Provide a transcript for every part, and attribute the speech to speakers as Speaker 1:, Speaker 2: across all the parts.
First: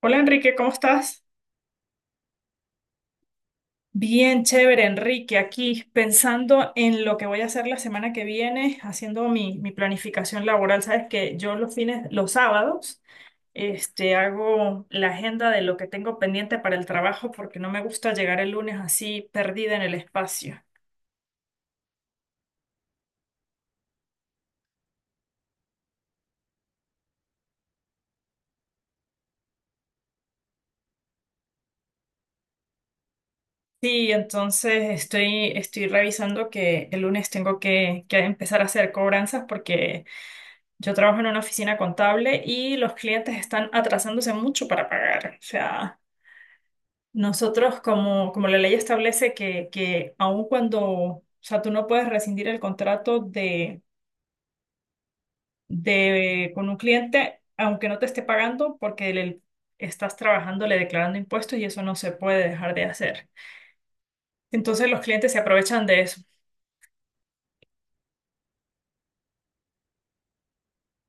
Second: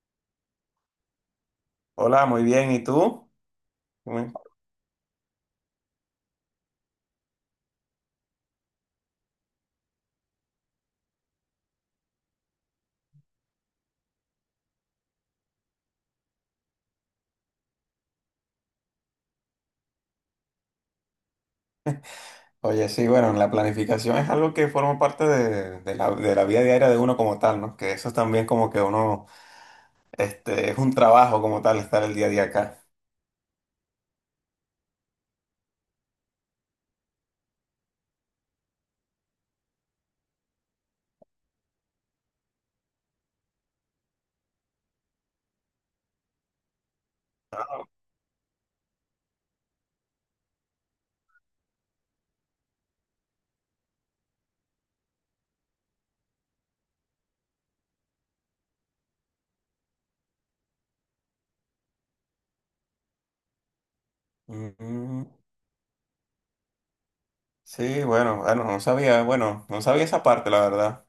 Speaker 1: Hola Enrique, ¿cómo estás?
Speaker 2: Hola, muy bien. ¿Y tú? Muy-
Speaker 1: Bien, chévere, Enrique, aquí pensando en lo que voy a hacer la semana que viene, haciendo mi planificación laboral. Sabes que yo los fines, los sábados, hago la agenda de lo que tengo pendiente para el trabajo porque no me gusta llegar el lunes así perdida en el espacio.
Speaker 2: Oye, sí, bueno, la planificación es algo que forma parte de la vida diaria de uno como tal, ¿no? Que eso es también como que uno es un trabajo como tal estar el día a día acá.
Speaker 1: Sí, entonces estoy revisando que el lunes tengo que empezar a hacer cobranzas porque yo trabajo en una oficina contable y los clientes están atrasándose mucho para pagar. O sea, nosotros como la ley establece que aun cuando, o sea, tú no puedes rescindir el contrato con un cliente, aunque no te esté pagando, porque le estás trabajando, le declarando impuestos y eso no se puede dejar de hacer. Entonces los
Speaker 2: Mm,
Speaker 1: clientes se aprovechan de eso.
Speaker 2: sí, bueno, no sabía, bueno, no sabía esa parte, la verdad.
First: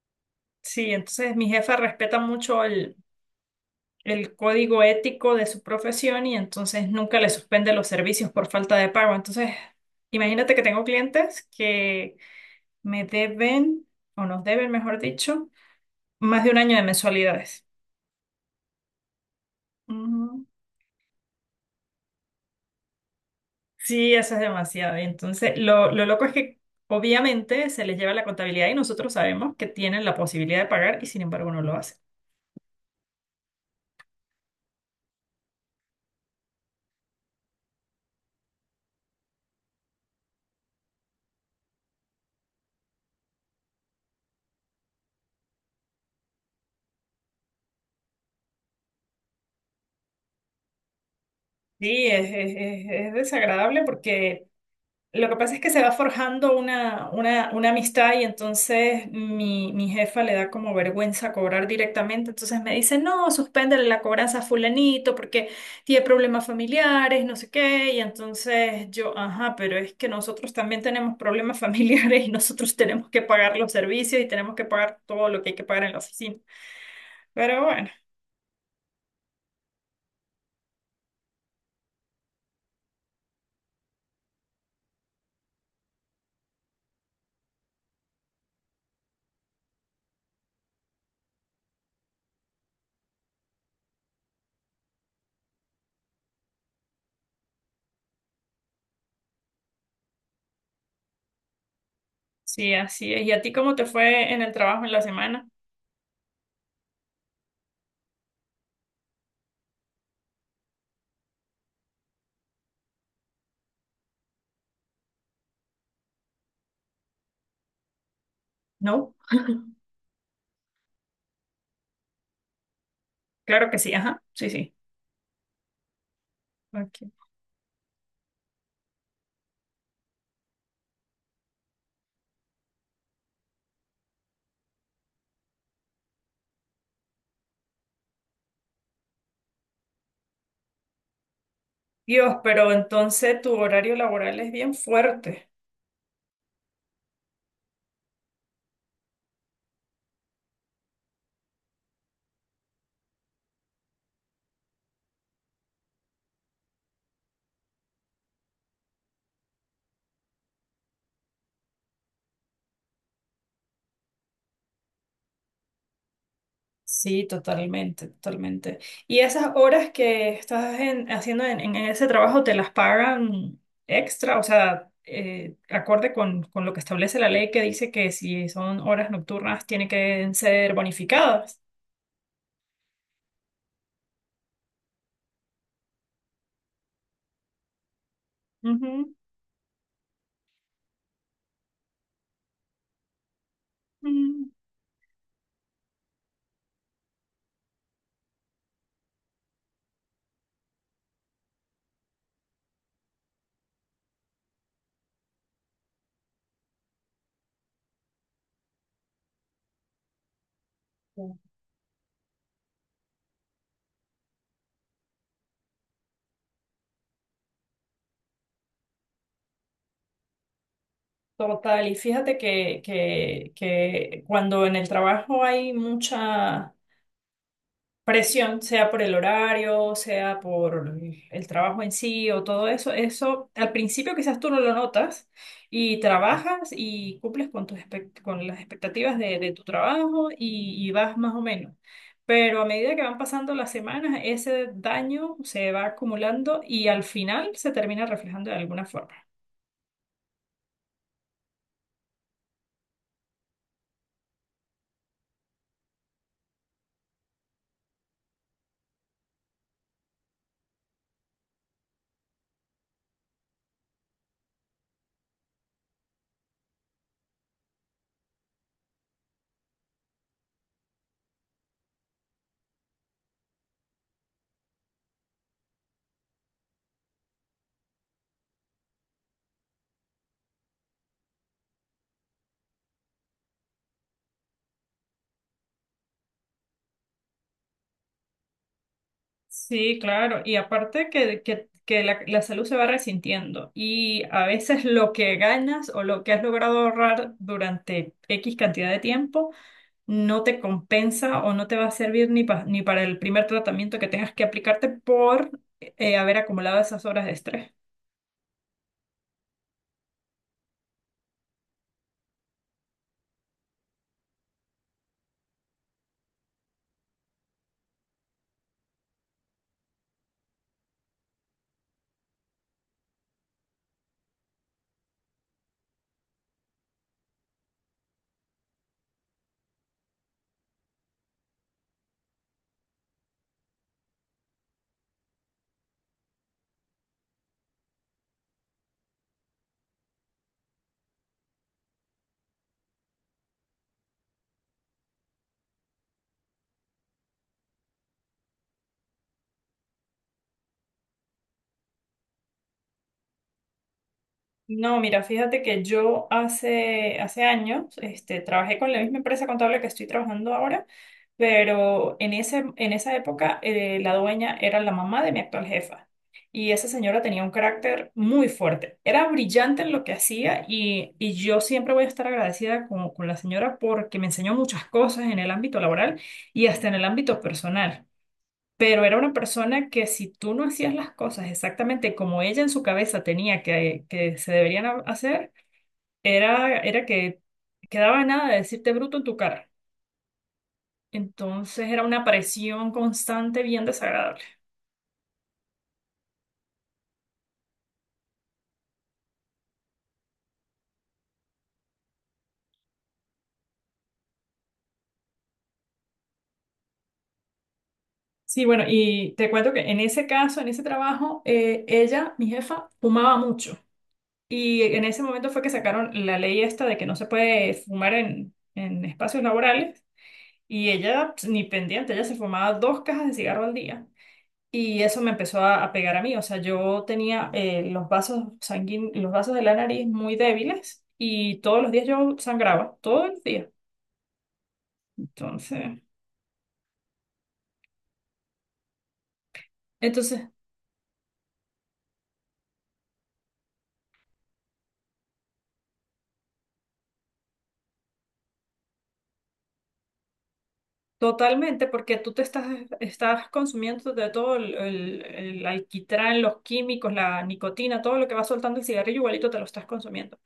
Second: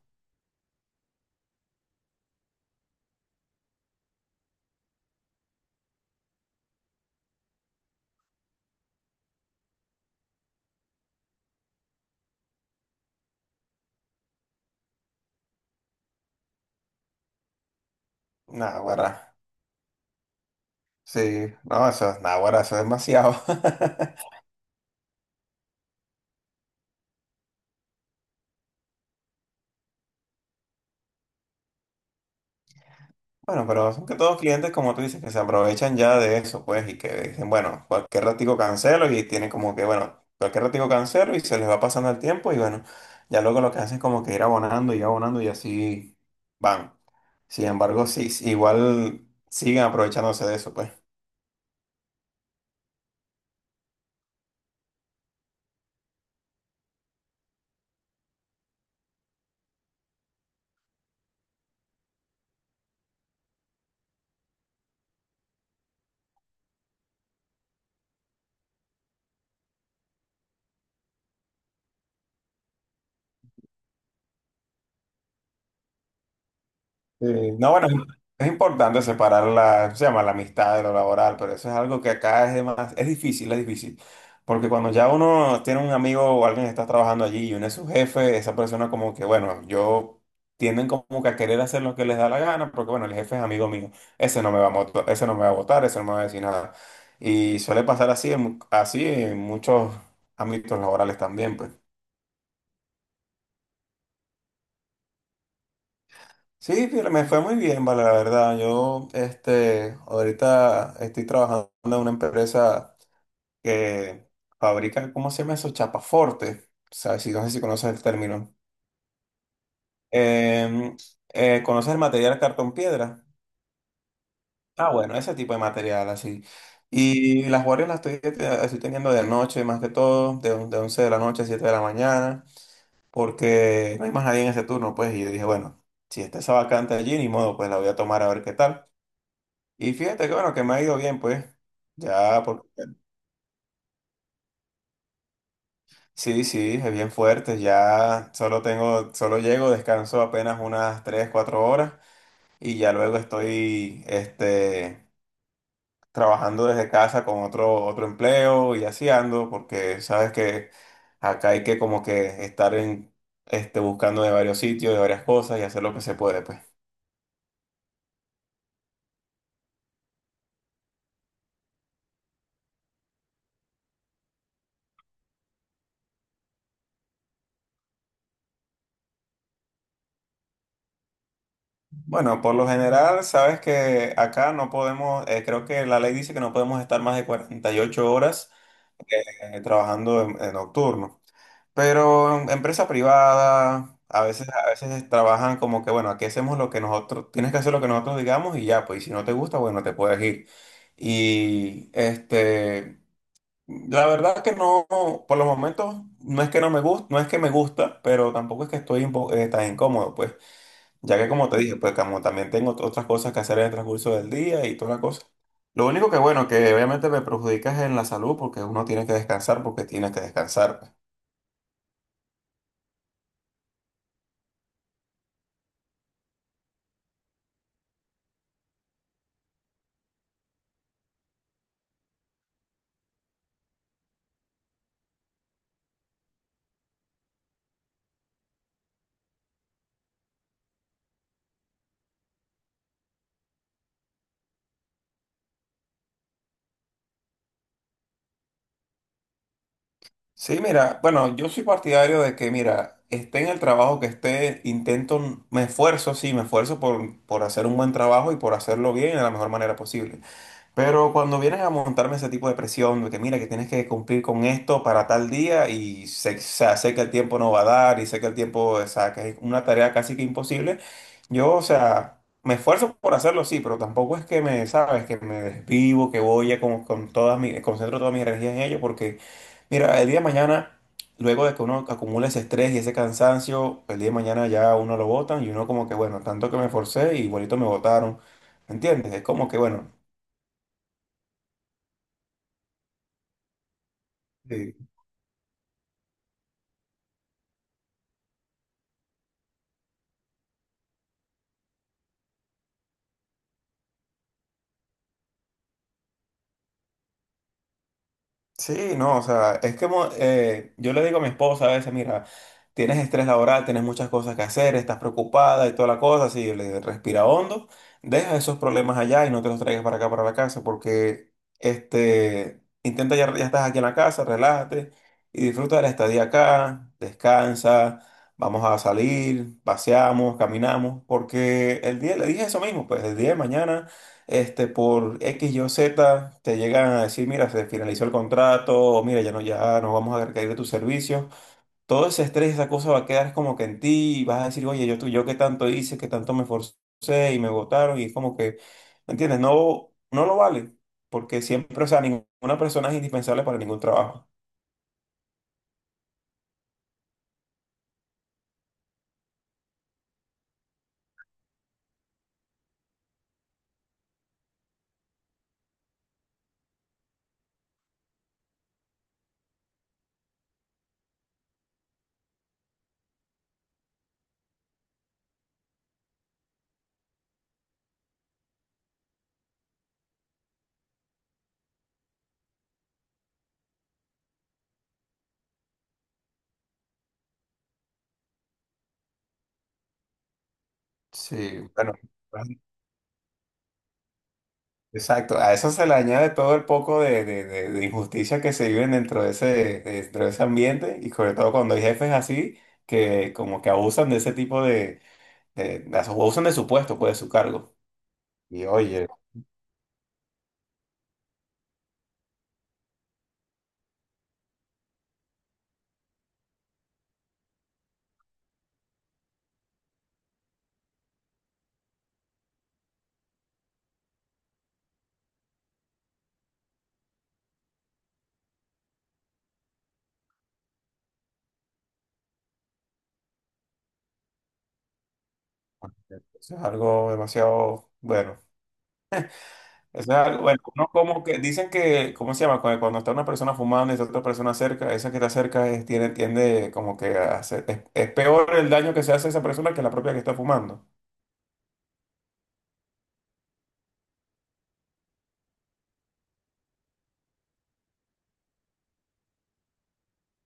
Speaker 1: Sí, entonces mi jefa respeta mucho el código ético de su profesión y entonces nunca le suspende los servicios por falta de pago. Entonces, imagínate que tengo clientes que me deben, o nos deben, mejor dicho, más de un año de mensualidades.
Speaker 2: Naguará.
Speaker 1: Ujú.
Speaker 2: Sí, no, eso, naguará, eso es demasiado.
Speaker 1: Sí, eso es demasiado. Y entonces, lo loco es que obviamente se les lleva la contabilidad y nosotros sabemos que tienen la posibilidad de pagar y sin embargo no lo hacen.
Speaker 2: Bueno, pero son que todos clientes, como tú dices, que se aprovechan ya de eso, pues, y que dicen, bueno, cualquier ratico cancelo y tienen como que, bueno, cualquier ratico cancelo y se les va pasando el tiempo y bueno, ya luego lo que hacen es como que ir abonando y abonando y así van. Sin embargo, sí, sí, igual siguen aprovechándose de eso, pues.
Speaker 1: Sí, es desagradable porque lo que pasa es que se va forjando una amistad y entonces mi jefa le da como vergüenza cobrar directamente, entonces me dice, no, suspéndele la cobranza a fulanito porque tiene problemas familiares, no sé qué, y entonces yo, ajá, pero es que nosotros también tenemos problemas familiares y nosotros tenemos que pagar los servicios y tenemos que pagar todo lo que hay que pagar en la oficina.
Speaker 2: Sí,
Speaker 1: Pero
Speaker 2: no, bueno,
Speaker 1: bueno,
Speaker 2: es importante separar la, ¿cómo se llama? La amistad de lo laboral, pero eso es algo que acá es de más, es difícil, es difícil. Porque cuando ya uno tiene un amigo o alguien que está trabajando allí y uno es su jefe, esa persona como que, bueno, yo tienden como que a querer hacer lo que les da la gana, porque bueno, el jefe es amigo mío, ese no me va a votar, ese no me va a votar, ese no me va a decir nada. Y suele pasar así así en muchos ámbitos laborales también, pues.
Speaker 1: sí, así es. ¿Y a ti cómo te fue en el trabajo en la semana?
Speaker 2: Sí, fíjate, me fue muy bien, vale, la verdad. Yo, este, ahorita estoy trabajando en una empresa que fabrica, ¿cómo se llama eso? Chapaforte. O sea, si, no sé si conoces el término.
Speaker 1: No,
Speaker 2: Em, ¿Conoces el material cartón piedra?
Speaker 1: claro que sí, ajá, sí, sí.
Speaker 2: Ah, bueno, ese tipo de material, así.
Speaker 1: Ok.
Speaker 2: Y las guardias las estoy teniendo de noche, más que todo, de 11 de la noche a 7 de la mañana, porque no hay más nadie en ese turno, pues. Y yo dije, bueno, si está esa vacante allí, ni modo, pues la voy a tomar a ver qué tal. Y fíjate que bueno, que me ha ido bien, pues.
Speaker 1: Dios,
Speaker 2: Ya, porque
Speaker 1: pero entonces tu horario laboral es bien fuerte.
Speaker 2: sí, sí, es bien fuerte. Ya solo tengo, solo llego, descanso apenas unas 3 o 4 horas y ya luego estoy, este, trabajando desde casa con otro empleo y así ando, porque sabes que acá hay que como que estar en buscando de varios sitios, de varias cosas y hacer lo que se puede, pues.
Speaker 1: Sí, totalmente, totalmente. ¿Y esas horas que haciendo en ese trabajo te las pagan extra? O sea, acorde con lo que establece la ley que dice que si son horas nocturnas tienen que ser bonificadas.
Speaker 2: Bueno, por lo general, sabes que acá no podemos, creo que la ley dice que no podemos estar más de 48 horas
Speaker 1: Ujú,
Speaker 2: trabajando en nocturno. Pero en empresa privada, a veces,
Speaker 1: ujú.
Speaker 2: a veces trabajan como que, bueno, aquí hacemos lo que nosotros, tienes que hacer lo que nosotros digamos y ya, pues, y si no te gusta, bueno, te puedes ir. Y este, la verdad que no, por los momentos, no es que no me gusta, no es que me gusta, pero tampoco es que tan incómodo, pues. Ya que como te dije, pues como también tengo otras cosas que hacer en el transcurso del día y todas las cosas. Lo único que bueno, que obviamente me perjudica es en la salud porque uno tiene que descansar porque tiene que descansar pues.
Speaker 1: Total, y fíjate que cuando en el trabajo hay mucha presión, sea por el horario, sea por el trabajo en sí o todo eso, eso al principio quizás tú no lo notas y trabajas y cumples con con las expectativas de tu trabajo y vas más o menos. Pero a medida que van pasando las semanas, ese daño se va acumulando y al final se termina reflejando de alguna forma.
Speaker 2: Sí, mira, bueno, yo soy partidario de que, mira, esté en el trabajo que esté, intento, me esfuerzo, sí, me esfuerzo por hacer un buen trabajo y por hacerlo bien de la mejor manera posible. Pero cuando vienes a montarme ese tipo de presión, de que mira que tienes que cumplir con esto para tal día y sé, o sea, sé que el tiempo no va a dar y sé que el tiempo, o sea, que es una tarea casi que imposible, yo, o sea, me esfuerzo por hacerlo, sí, pero tampoco es que me, sabes, que me desvivo, que voy a con todas mis, concentro toda mi energía en ello, porque mira, el día de mañana, luego de que uno acumula ese estrés y ese cansancio, el día de mañana ya uno lo botan y uno como que, bueno, tanto que me esforcé y bonito me botaron, ¿me entiendes? Es como que, bueno.
Speaker 1: Sí, claro. Y aparte que la salud se va resintiendo y a
Speaker 2: Sí,
Speaker 1: veces lo que ganas o lo que has logrado ahorrar durante X cantidad de tiempo no te compensa o no te va a servir ni para el primer tratamiento que tengas que aplicarte por haber acumulado esas horas de estrés.
Speaker 2: sí, no, o sea, es que yo le digo a mi esposa a veces, mira, tienes estrés laboral, tienes muchas cosas que hacer, estás preocupada y toda la cosa, así, yo le digo, respira hondo, deja esos problemas allá y no te los traigas para acá, para la casa, porque, este, intenta ya estás aquí en la casa, relájate y disfruta de la estadía acá, descansa, vamos a salir, paseamos, caminamos, porque el día, le dije eso mismo, pues el día de mañana este, por X, Y, o Z, te llegan a decir, mira, se finalizó el contrato, o mira, ya no vamos a requerir de tus servicios. Todo ese estrés, esa cosa va a quedar como que en ti y vas a decir, oye, yo qué tanto hice, qué tanto me esforcé y me votaron y es como que, ¿me entiendes? No, no lo vale, porque siempre, o sea, ninguna persona es indispensable para ningún trabajo.
Speaker 1: No, mira, fíjate que yo hace, hace años trabajé con la misma empresa contable que estoy trabajando ahora, pero en ese, en esa época la dueña era la mamá de mi actual jefa y esa señora tenía un carácter muy fuerte. Era brillante en lo que hacía y yo siempre voy a estar agradecida con la señora porque me enseñó muchas cosas en el ámbito laboral y hasta en el ámbito personal. Pero era una persona que si tú no hacías las cosas exactamente como ella en su cabeza tenía que se deberían hacer, era que quedaba nada de decirte bruto en tu cara.
Speaker 2: Sí.
Speaker 1: Entonces
Speaker 2: Bueno,
Speaker 1: era una presión constante bien desagradable.
Speaker 2: exacto, a eso se le añade todo el poco de injusticia que se viven dentro de ese ambiente y sobre todo cuando hay jefes así que como que abusan de ese tipo abusan de su puesto, pues de su cargo.
Speaker 1: Sí,
Speaker 2: Y
Speaker 1: bueno,
Speaker 2: oye,
Speaker 1: y te cuento que en ese caso, en ese trabajo, ella, mi jefa, fumaba mucho. Y en ese momento fue que sacaron la ley esta de que no se puede fumar en espacios laborales. Y ella, pues, ni pendiente, ella se fumaba dos cajas de cigarro al día. Y eso me empezó a pegar a mí. O sea, yo tenía los vasos sanguíneos, los vasos de la nariz muy débiles y todos los días yo sangraba, todos los días. Entonces,
Speaker 2: eso es algo demasiado bueno. Eso es algo,
Speaker 1: entonces,
Speaker 2: bueno, uno como que dicen que, ¿cómo se llama? Cuando, cuando está una persona fumando y está otra persona cerca, esa que está cerca tiene, tiende como que a es peor el daño que se hace a esa persona que la propia que está fumando.
Speaker 1: totalmente, porque tú te estás, estás consumiendo de todo el alquitrán, los químicos, la nicotina, todo lo que va soltando el cigarrillo, igualito te lo estás consumiendo.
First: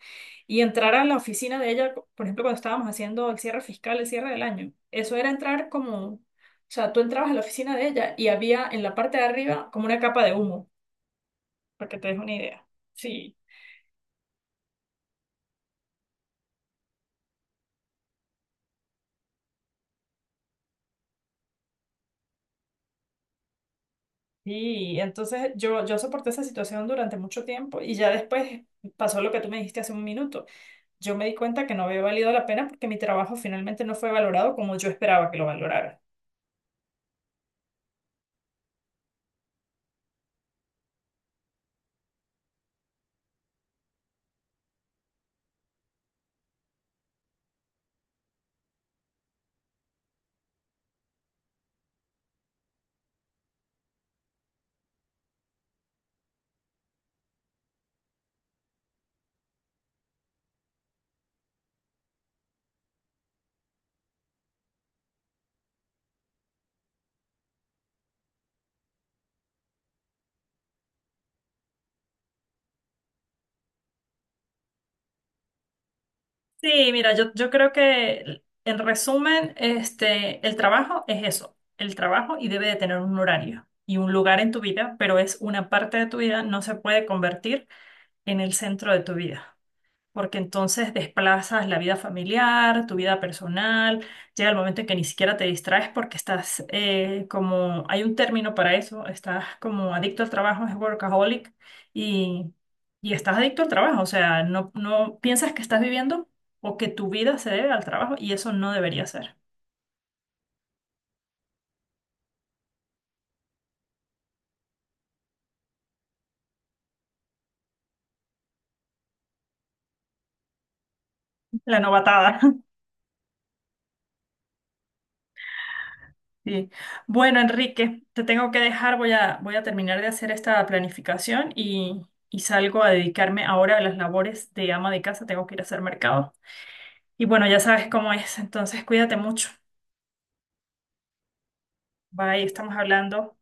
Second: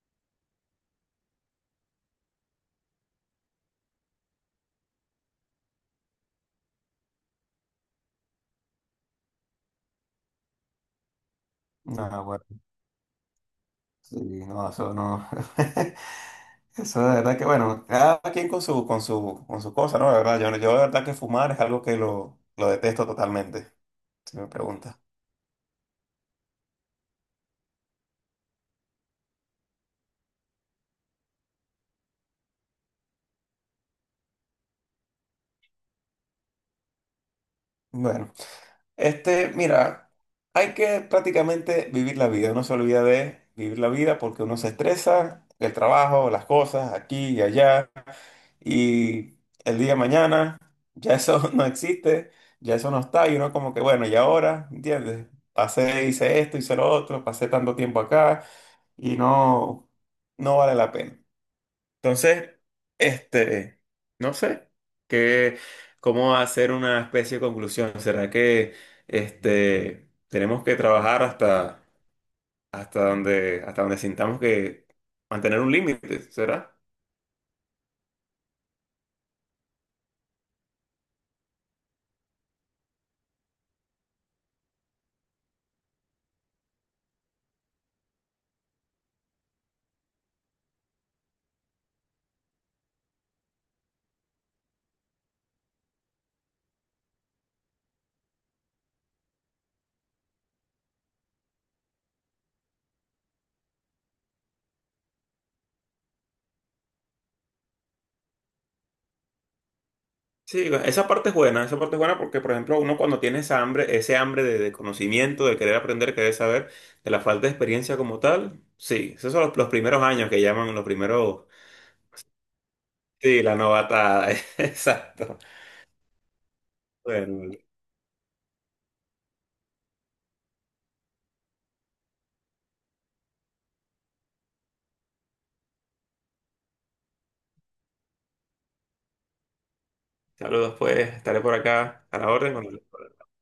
Speaker 1: Y entrar a la oficina de ella, por ejemplo, cuando estábamos haciendo el cierre fiscal, el cierre del año, eso era entrar como, o sea, tú entrabas a la oficina de ella y había en la parte de arriba como una capa de humo, para que te des
Speaker 2: Ah,
Speaker 1: una
Speaker 2: bueno.
Speaker 1: idea. Sí.
Speaker 2: Sí, no, eso no. Eso de verdad que, bueno, cada quien con su cosa, ¿no? De verdad, yo de verdad que fumar es algo que lo detesto totalmente, si me preguntas.
Speaker 1: Y entonces yo soporté esa situación durante mucho tiempo y ya después pasó lo que tú me dijiste hace un minuto. Yo me di cuenta que no había valido la pena porque mi trabajo finalmente no fue valorado como yo esperaba que lo valoraran.
Speaker 2: Bueno, este, mira, hay que prácticamente vivir la vida. Uno se olvida de vivir la vida porque uno se estresa, el trabajo, las cosas, aquí y allá, y el día de mañana ya eso no existe, ya eso no está, y uno como que, bueno, ¿y ahora? ¿Entiendes? Pasé, hice esto, hice lo otro, pasé tanto tiempo acá y no, no vale la pena. Entonces, este, no sé, qué, cómo hacer una especie de conclusión. ¿Será que este, tenemos que trabajar hasta, hasta donde sintamos que mantener un límite? ¿Será?
Speaker 1: Sí, mira, yo creo que en resumen, el trabajo es eso, el trabajo y debe de tener un horario y un lugar en tu vida, pero es una parte de tu vida, no se puede convertir en el centro de tu vida porque entonces desplazas la vida familiar, tu vida personal, llega el momento en que ni siquiera te distraes porque estás como, hay un término para eso, estás como adicto al trabajo, es workaholic, y, y estás adicto al trabajo, o sea, no, no piensas que estás viviendo o que tu vida se debe al trabajo y eso no debería ser.
Speaker 2: Sí, esa parte es buena, esa parte es buena porque, por ejemplo, uno cuando tiene esa hambre, ese hambre de conocimiento, de querer aprender, querer saber, de la falta de experiencia como tal, sí, esos son los primeros años que llaman los primeros,
Speaker 1: La novatada.
Speaker 2: sí, la novatada, exacto.
Speaker 1: Sí.
Speaker 2: Bueno,
Speaker 1: Bueno,
Speaker 2: vale.
Speaker 1: Enrique, te tengo que dejar, voy voy a terminar de hacer esta planificación y salgo a dedicarme ahora a las labores de ama de casa, tengo que ir a hacer mercado. Y bueno, ya sabes cómo es, entonces cuídate mucho.
Speaker 2: Saludos pues, estaré por acá a la
Speaker 1: Bye,
Speaker 2: orden.
Speaker 1: estamos
Speaker 2: Cuando-
Speaker 1: hablando.